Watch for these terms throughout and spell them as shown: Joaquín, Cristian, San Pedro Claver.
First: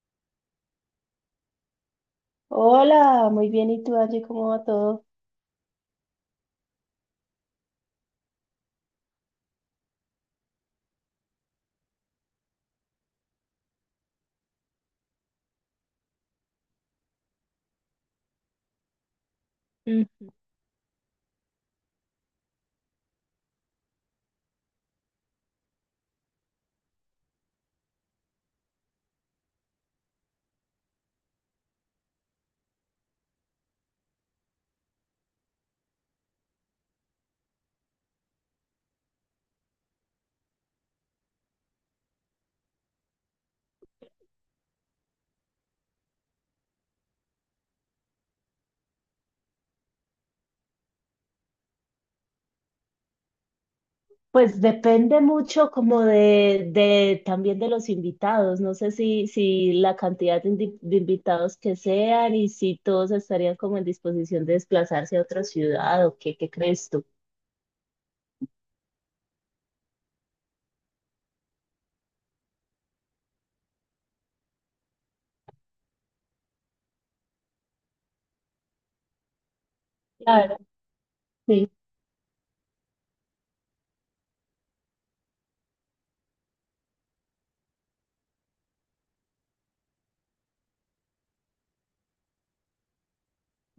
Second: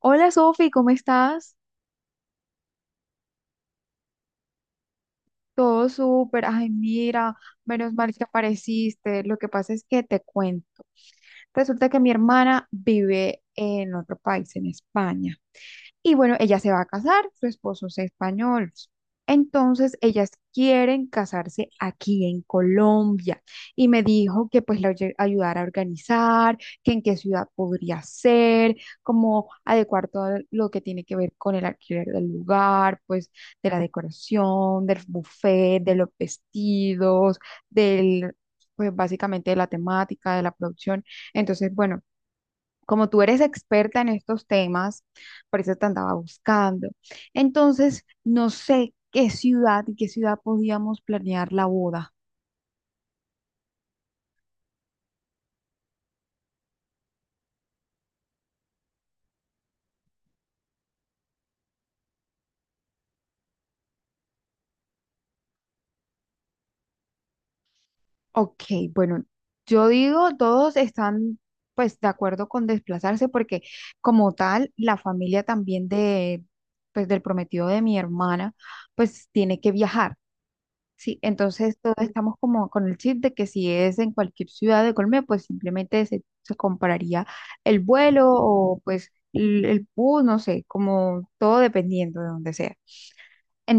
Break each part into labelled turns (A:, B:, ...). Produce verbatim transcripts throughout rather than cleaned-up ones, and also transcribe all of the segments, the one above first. A: Hola Sofi, ¿cómo estás?
B: Hola, muy bien. ¿Y tú, Angie, cómo va todo?
A: Todo súper. Ay, mira, menos mal que apareciste. Lo que pasa es que te cuento. Resulta que mi hermana vive en otro país, en España. Y bueno, ella se va a casar, su esposo es español. Entonces, ellas quieren casarse aquí en Colombia. Y me dijo que pues la oye- ayudara a organizar, que en qué ciudad podría ser, como adecuar todo lo que tiene que ver con el alquiler del lugar, pues de la decoración, del buffet, de los vestidos, del, pues básicamente de la temática, de la producción. Entonces, bueno, como tú eres experta en estos temas, por eso te andaba buscando. Entonces, no sé qué ciudad y qué ciudad podíamos planear la boda.
B: Pues depende mucho como de, de también de los invitados. No sé si, si la cantidad de, indi- de invitados que sean y si todos estarían como en disposición de desplazarse a otra ciudad o qué, ¿qué crees tú?
A: Ok, bueno, yo digo, todos están pues de acuerdo con desplazarse porque como tal, la familia también de pues del prometido de mi hermana pues tiene que viajar.
B: Claro,
A: Sí,
B: sí.
A: entonces todos estamos como con el chip de que si es en cualquier ciudad de Colombia, pues simplemente se, se compraría el vuelo o pues el, el bus, no sé, como todo dependiendo de donde sea.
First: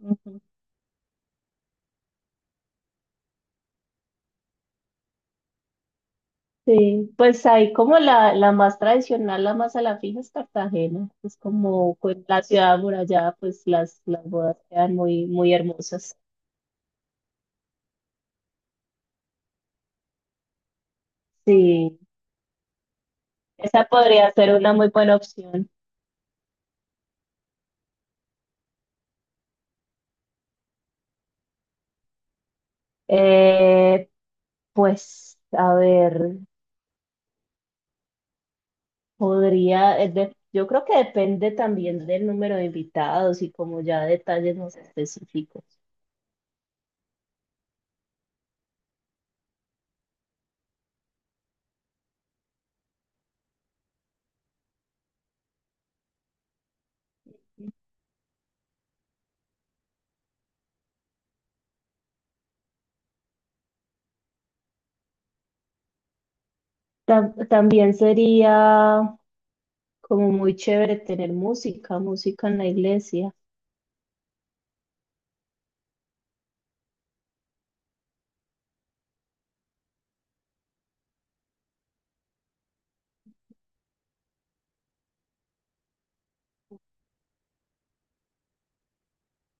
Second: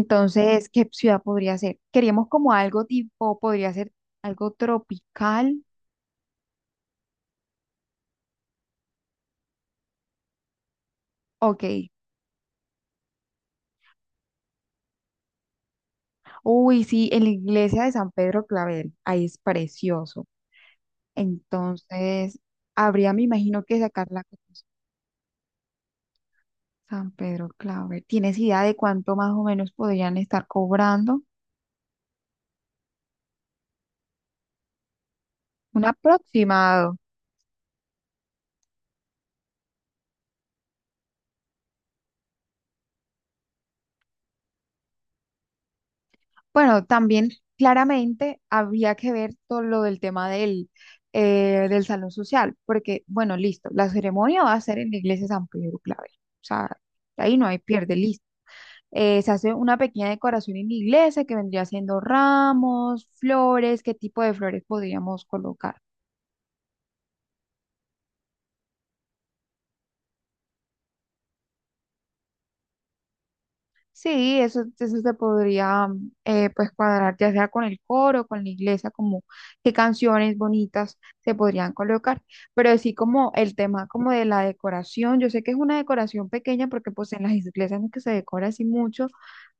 B: Ujú.
A: ¿qué ciudad podría ser? Queríamos como algo tipo, podría ser algo tropical.
B: Sí, pues ahí como la, la más tradicional, la más a la fija es Cartagena. Es
A: Ok.
B: como, pues, la ciudad amurallada, pues las, las bodas quedan muy, muy hermosas.
A: Uy, sí, en la iglesia de San Pedro Clavel, ahí es precioso.
B: Sí.
A: Entonces, habría, me imagino que
B: Esa
A: sacar la
B: podría
A: cosa.
B: ser una muy buena opción.
A: San Pedro Claver. ¿Tienes idea de cuánto más o menos podrían estar cobrando?
B: Eh, pues, a
A: Un
B: ver,
A: aproximado.
B: podría, eh, de- yo creo que depende también del número de invitados y como ya detalles más específicos.
A: Bueno, también claramente habría que ver todo lo del tema del, eh, del salón social, porque, bueno, listo, la ceremonia va a ser en la iglesia San Pedro Claver. O sea, ahí no hay pierde, listo. Eh, se hace una pequeña decoración en la iglesia que vendría siendo ramos, flores. ¿Qué tipo de flores podríamos colocar?
B: Tam- también sería como muy chévere tener música, música en la iglesia.
A: Sí, eso, eso se podría eh, pues cuadrar ya sea con el coro, con la iglesia, como qué canciones bonitas se podrían colocar, pero sí como el tema como de la decoración, yo sé que es una decoración pequeña porque pues en las iglesias no es que se decora así mucho,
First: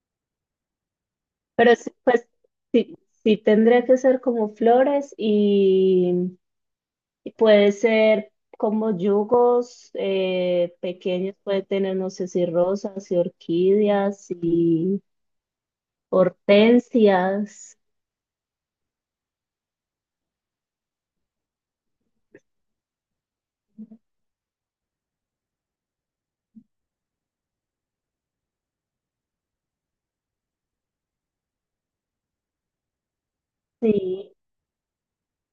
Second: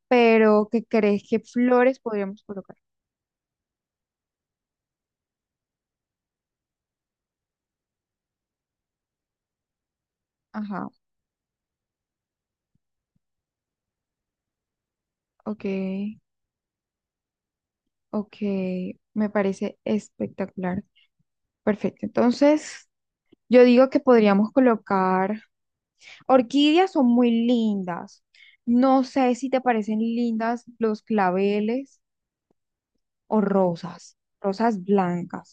A: pero ¿qué crees que
B: Pero sí,
A: flores
B: pues
A: podríamos colocar?
B: sí, sí tendría que ser como flores. Y puede ser como yugos, eh,
A: Ajá,
B: pequeños, puede tener, no sé, si rosas y orquídeas y
A: ok,
B: hortensias,
A: ok, me parece espectacular, perfecto, entonces yo digo que podríamos colocar. Orquídeas son muy lindas. No sé si te parecen lindas los claveles o rosas,
B: sí,
A: rosas blancas,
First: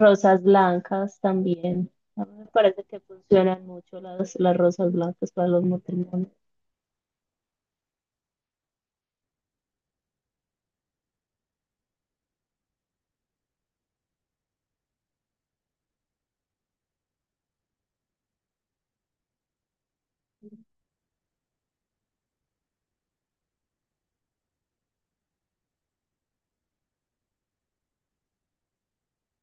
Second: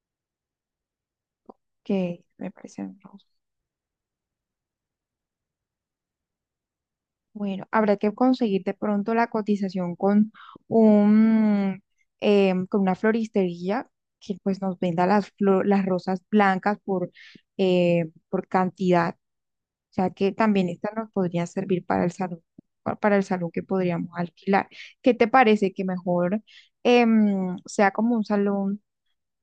B: rosas blancas también.
A: que
B: A mí me
A: me
B: parece
A: parecen
B: que
A: rosas.
B: funcionan mucho las, las rosas blancas para los matrimonios.
A: Bueno, habrá que conseguir de pronto la cotización con un, em, con una floristería que pues nos venda las, flo- las rosas blancas por, eh, por cantidad. O sea que también esta nos podría servir para el salón, pa- para el salón que podríamos alquilar. ¿Qué te parece que mejor em, sea como un salón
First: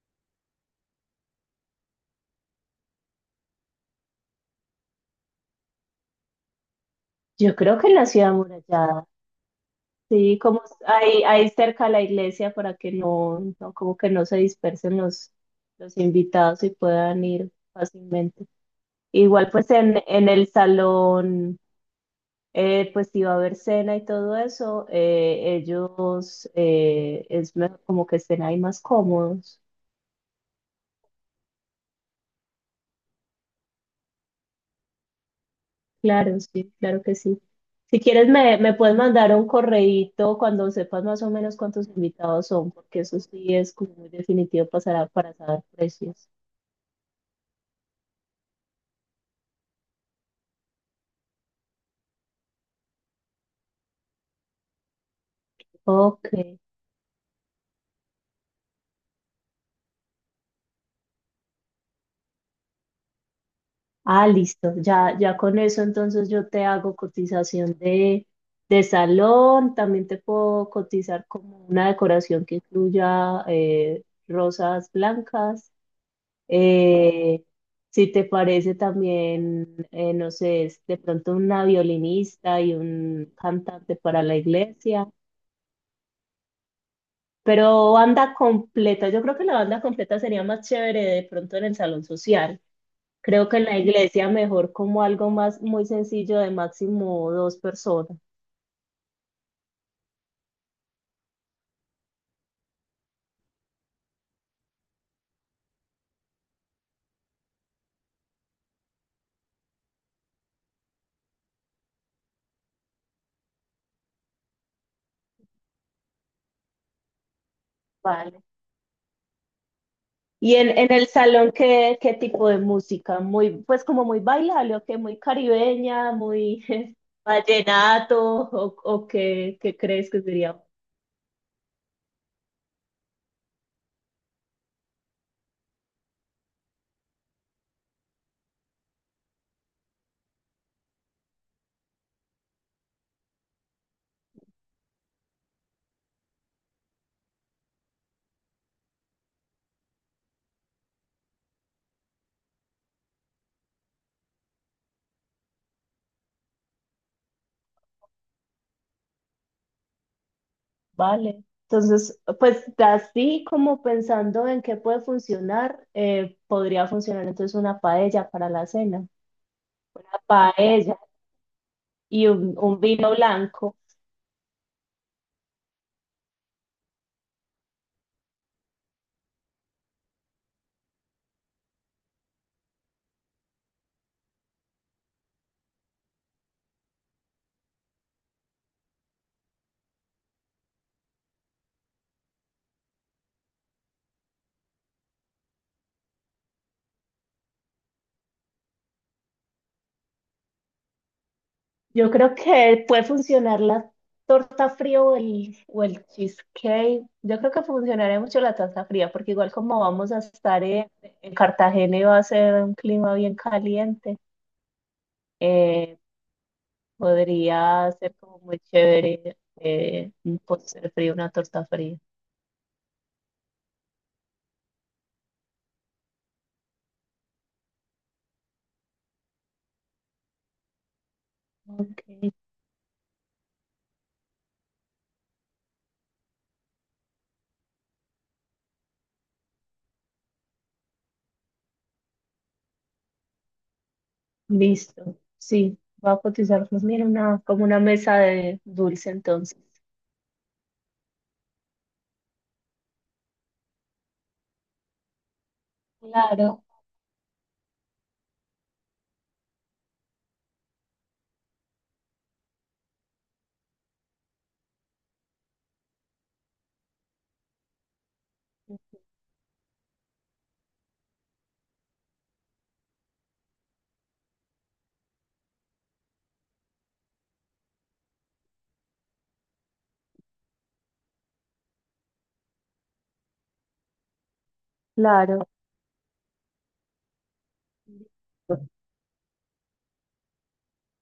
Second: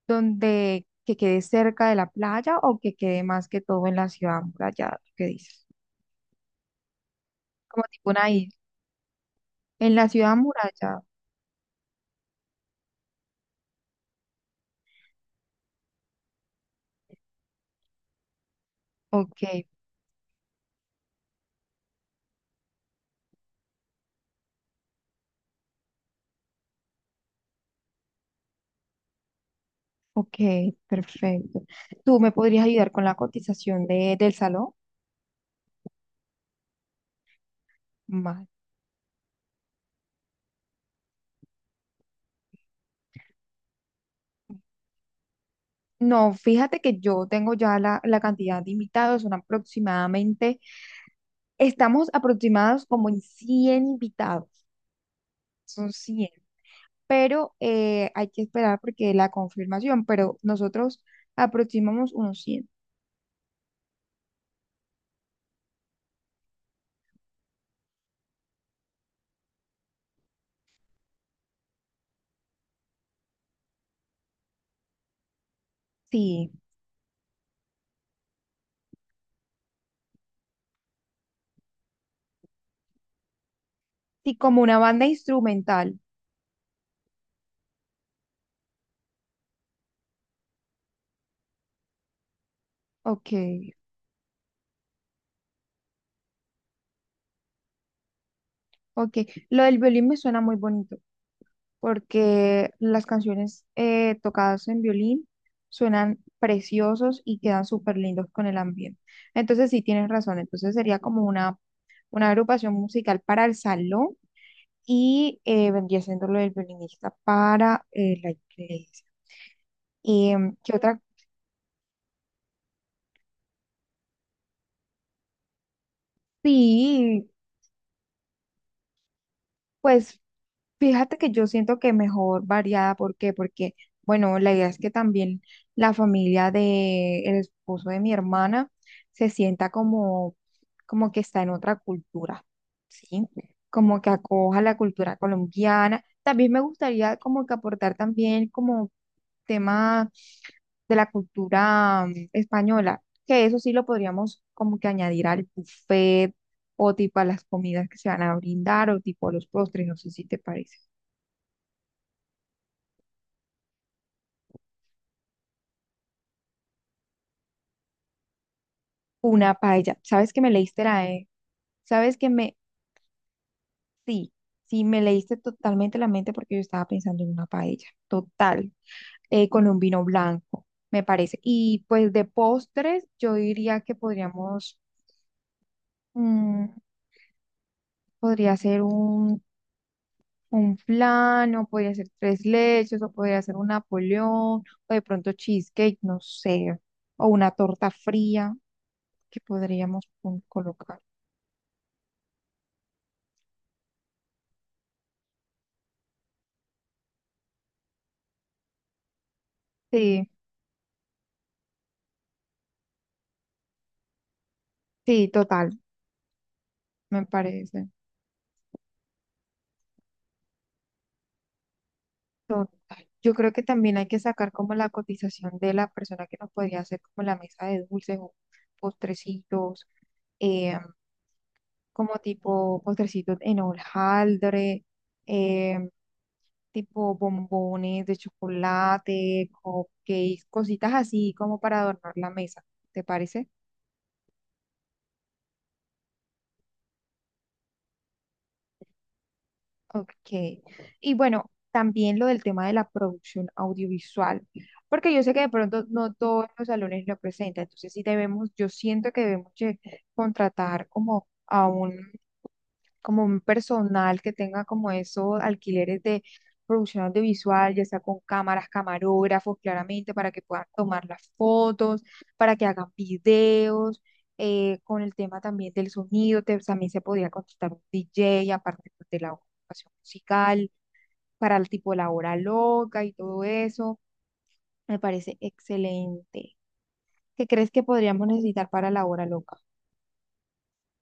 A: donde que quede cerca de la playa o que quede más que todo en la ciudad amurallada? ¿Tú ¿Qué dices?
B: Yo creo
A: Como
B: que en la
A: tipo una
B: ciudad
A: isla.
B: amurallada,
A: En la ciudad
B: sí, como
A: amurallada.
B: ahí, ahí cerca a la iglesia para que no, no, como que no se dispersen los, los invitados y puedan ir fácilmente.
A: Ok,
B: Igual pues en, en el salón, eh, pues iba a haber cena y todo eso, eh, ellos eh, es mejor como que estén ahí más cómodos.
A: ok, perfecto. ¿Tú me podrías ayudar con la cotización de, del salón?
B: Claro, sí, claro que sí. Si quieres
A: Vale.
B: me, me puedes mandar un correíto cuando sepas más o menos cuántos invitados son, porque eso sí es como muy definitivo pasará para saber precios.
A: No, fíjate que yo tengo ya la, la cantidad de invitados, son aproximadamente. Estamos aproximados como en cien invitados, son cien,
B: Ok.
A: pero eh, hay que esperar porque la confirmación, pero nosotros aproximamos unos cien.
B: Ah, listo. Ya, ya con eso entonces yo te hago cotización de, de salón. También te puedo cotizar como una decoración que incluya eh, rosas blancas.
A: Sí,
B: Eh, si te parece también, eh, no sé, es de pronto una violinista y un cantante para la
A: sí, como una banda
B: iglesia.
A: instrumental.
B: Pero banda completa, yo creo que la banda completa sería más chévere de pronto en el salón social.
A: Ok,
B: Creo que en la iglesia mejor como algo más muy sencillo, de máximo dos personas.
A: ok. Lo del violín me suena muy bonito porque las canciones eh, tocadas en violín suenan preciosos y quedan súper lindos con el ambiente. Entonces sí, tienes razón, entonces sería como una, una agrupación musical para el salón y eh, vendría siendo lo del violinista para eh, la
B: Vale.
A: iglesia. Y em,
B: Y en,
A: ¿qué
B: en
A: otra?
B: el salón, ¿qué, qué tipo de música? Muy, pues como muy bailable, o que muy caribeña, muy
A: Sí,
B: vallenato, o, o qué, ¿qué crees
A: pues
B: que sería?
A: fíjate que yo siento que mejor variada, ¿por qué? Porque, bueno, la idea es que también la familia de el esposo de mi hermana se sienta como, como que está en otra cultura, ¿sí? Como que acoja la cultura colombiana. También me gustaría como que aportar también como tema de la cultura mm, española, que eso sí lo podríamos como que añadir al buffet o tipo a las comidas que se van a brindar o tipo a los postres, no sé si te parece.
B: Vale. Entonces, pues así como pensando en qué puede funcionar, eh, podría funcionar entonces una paella para la cena,
A: Una paella,
B: una
A: ¿sabes que me leíste
B: paella
A: la E? ¿Sabes
B: y
A: que
B: un,
A: me...
B: un vino blanco.
A: Sí, sí, me leíste totalmente la mente porque yo estaba pensando en una paella, total, eh, con un vino blanco, me parece. Y pues de postres, yo diría que podríamos, mm, podría ser un un flan, o podría ser tres leches, o podría ser un Napoleón, o de pronto cheesecake, no sé, o una torta fría que podríamos pon- colocar.
B: Yo creo que puede funcionar la torta fría o el, o el cheesecake. Yo creo que funcionaría mucho la torta fría, porque igual como vamos a
A: Sí,
B: estar en, en Cartagena y va a ser un clima bien caliente,
A: sí, total,
B: eh,
A: me parece.
B: podría ser como muy chévere, eh, un postre frío, una torta fría.
A: Total. Yo creo que también hay que sacar como la cotización de la persona que nos podría hacer como la mesa de dulces o postrecitos, eh,
B: Ok,
A: como tipo postrecitos en hojaldre, eh, tipo bombones de chocolate, cupcakes, cositas así como para adornar la mesa. ¿Te parece?
B: listo. Sí, va a cotizar, pues mira, una, como una mesa de dulce entonces.
A: Ok. Y bueno, también lo del tema de la producción audiovisual, porque yo sé que de pronto no todos
B: Claro,
A: los salones lo presentan, entonces sí debemos, yo siento que debemos de contratar como a un, como un personal que tenga como esos alquileres de producción audiovisual, ya sea con cámaras, camarógrafos, claramente, para que puedan tomar las fotos, para que hagan videos, eh, con el tema también del sonido, te- también se podría contratar un D J aparte pues, de la educación musical, para el tipo la hora loca y todo eso. Me parece
B: claro.
A: excelente. ¿Qué crees que podríamos necesitar para la hora loca?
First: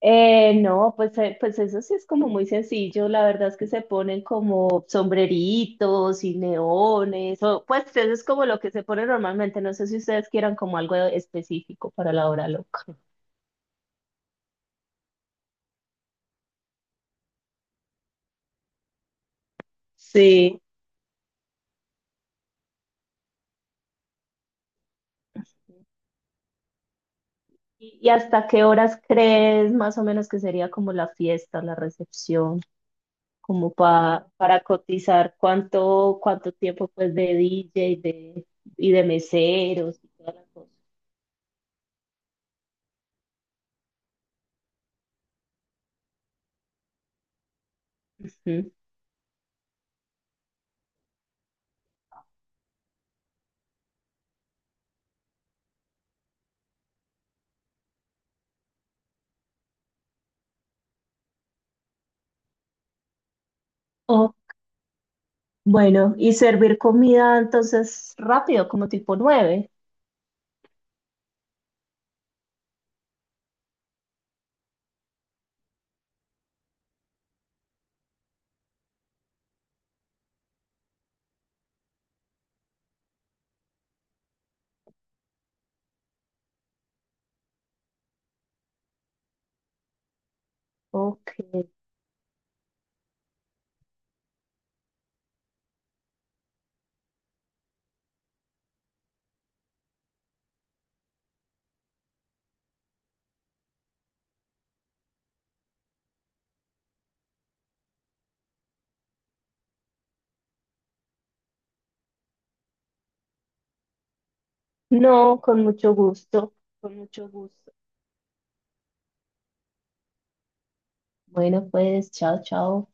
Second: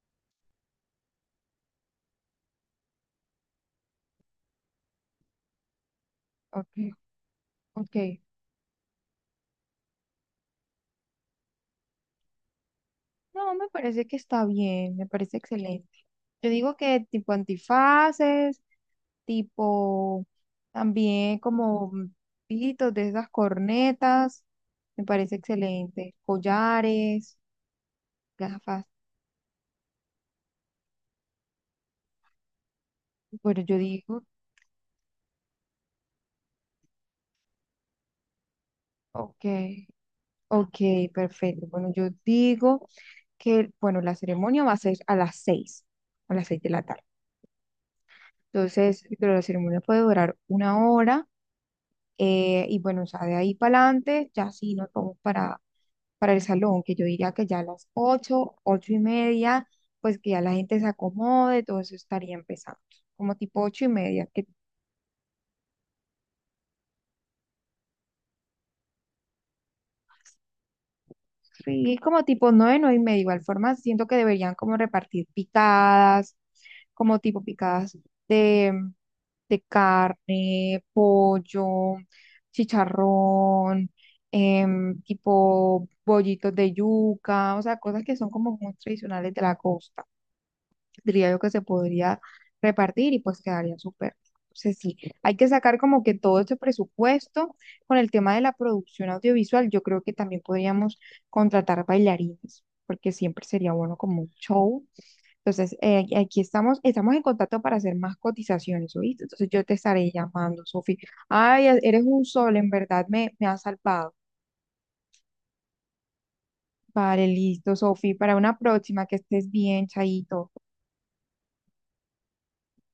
B: Eh, no, pues, eh, pues eso sí es como muy sencillo. La verdad es que se ponen como sombreritos y
A: Ok,
B: neones, o pues
A: ok.
B: eso es como lo que se pone normalmente. No sé si ustedes quieran como algo específico para la hora loca.
A: No, me parece que está bien, me parece excelente. Yo digo que tipo antifaces, tipo
B: Sí.
A: también como pitos de esas cornetas, me parece excelente. Collares,
B: ¿Y, y hasta qué
A: gafas.
B: horas crees más o menos que sería como la fiesta, la recepción,
A: Bueno,
B: como
A: yo digo,
B: pa- para cotizar cuánto, cuánto tiempo pues de D J de, y de
A: ok,
B: meseros y toda la cosa?
A: ok, perfecto. Bueno, yo digo que, bueno, la ceremonia va a ser a las seis a las seis de la tarde. Entonces, pero la ceremonia puede durar una hora eh, y bueno, o sea, de ahí para adelante ya sí nos vamos para, para el salón, que yo diría que ya a las ocho ocho y media, pues que ya la gente se acomode, todo eso estaría empezando, como tipo ocho y media,
B: Ujú.
A: que...
B: Bueno, y servir comida entonces rápido, como tipo nueve.
A: Sí, como tipo nueve, nueve y media. Igual forma, siento que deberían como repartir picadas, como tipo picadas de, de carne, pollo, chicharrón, em, tipo bollitos de yuca, o sea, cosas que son como muy tradicionales de la costa diría
B: Ok.
A: yo que se podría repartir y pues quedaría súper. Entonces sí, hay que sacar como que todo este presupuesto con el tema de la producción audiovisual. Yo creo que también podríamos contratar bailarines, porque siempre sería bueno como un show. Entonces, eh, aquí estamos, estamos en contacto para hacer más cotizaciones, ¿oíste? Entonces yo te estaré llamando, Sofi. Ay, e, eres un sol, en verdad me, me has salvado.
B: No, con mucho gusto, con
A: Vale,
B: mucho gusto.
A: listo, Sofi. Para una próxima, que estés bien, Chaito.
B: Bueno, pues, chao, chao.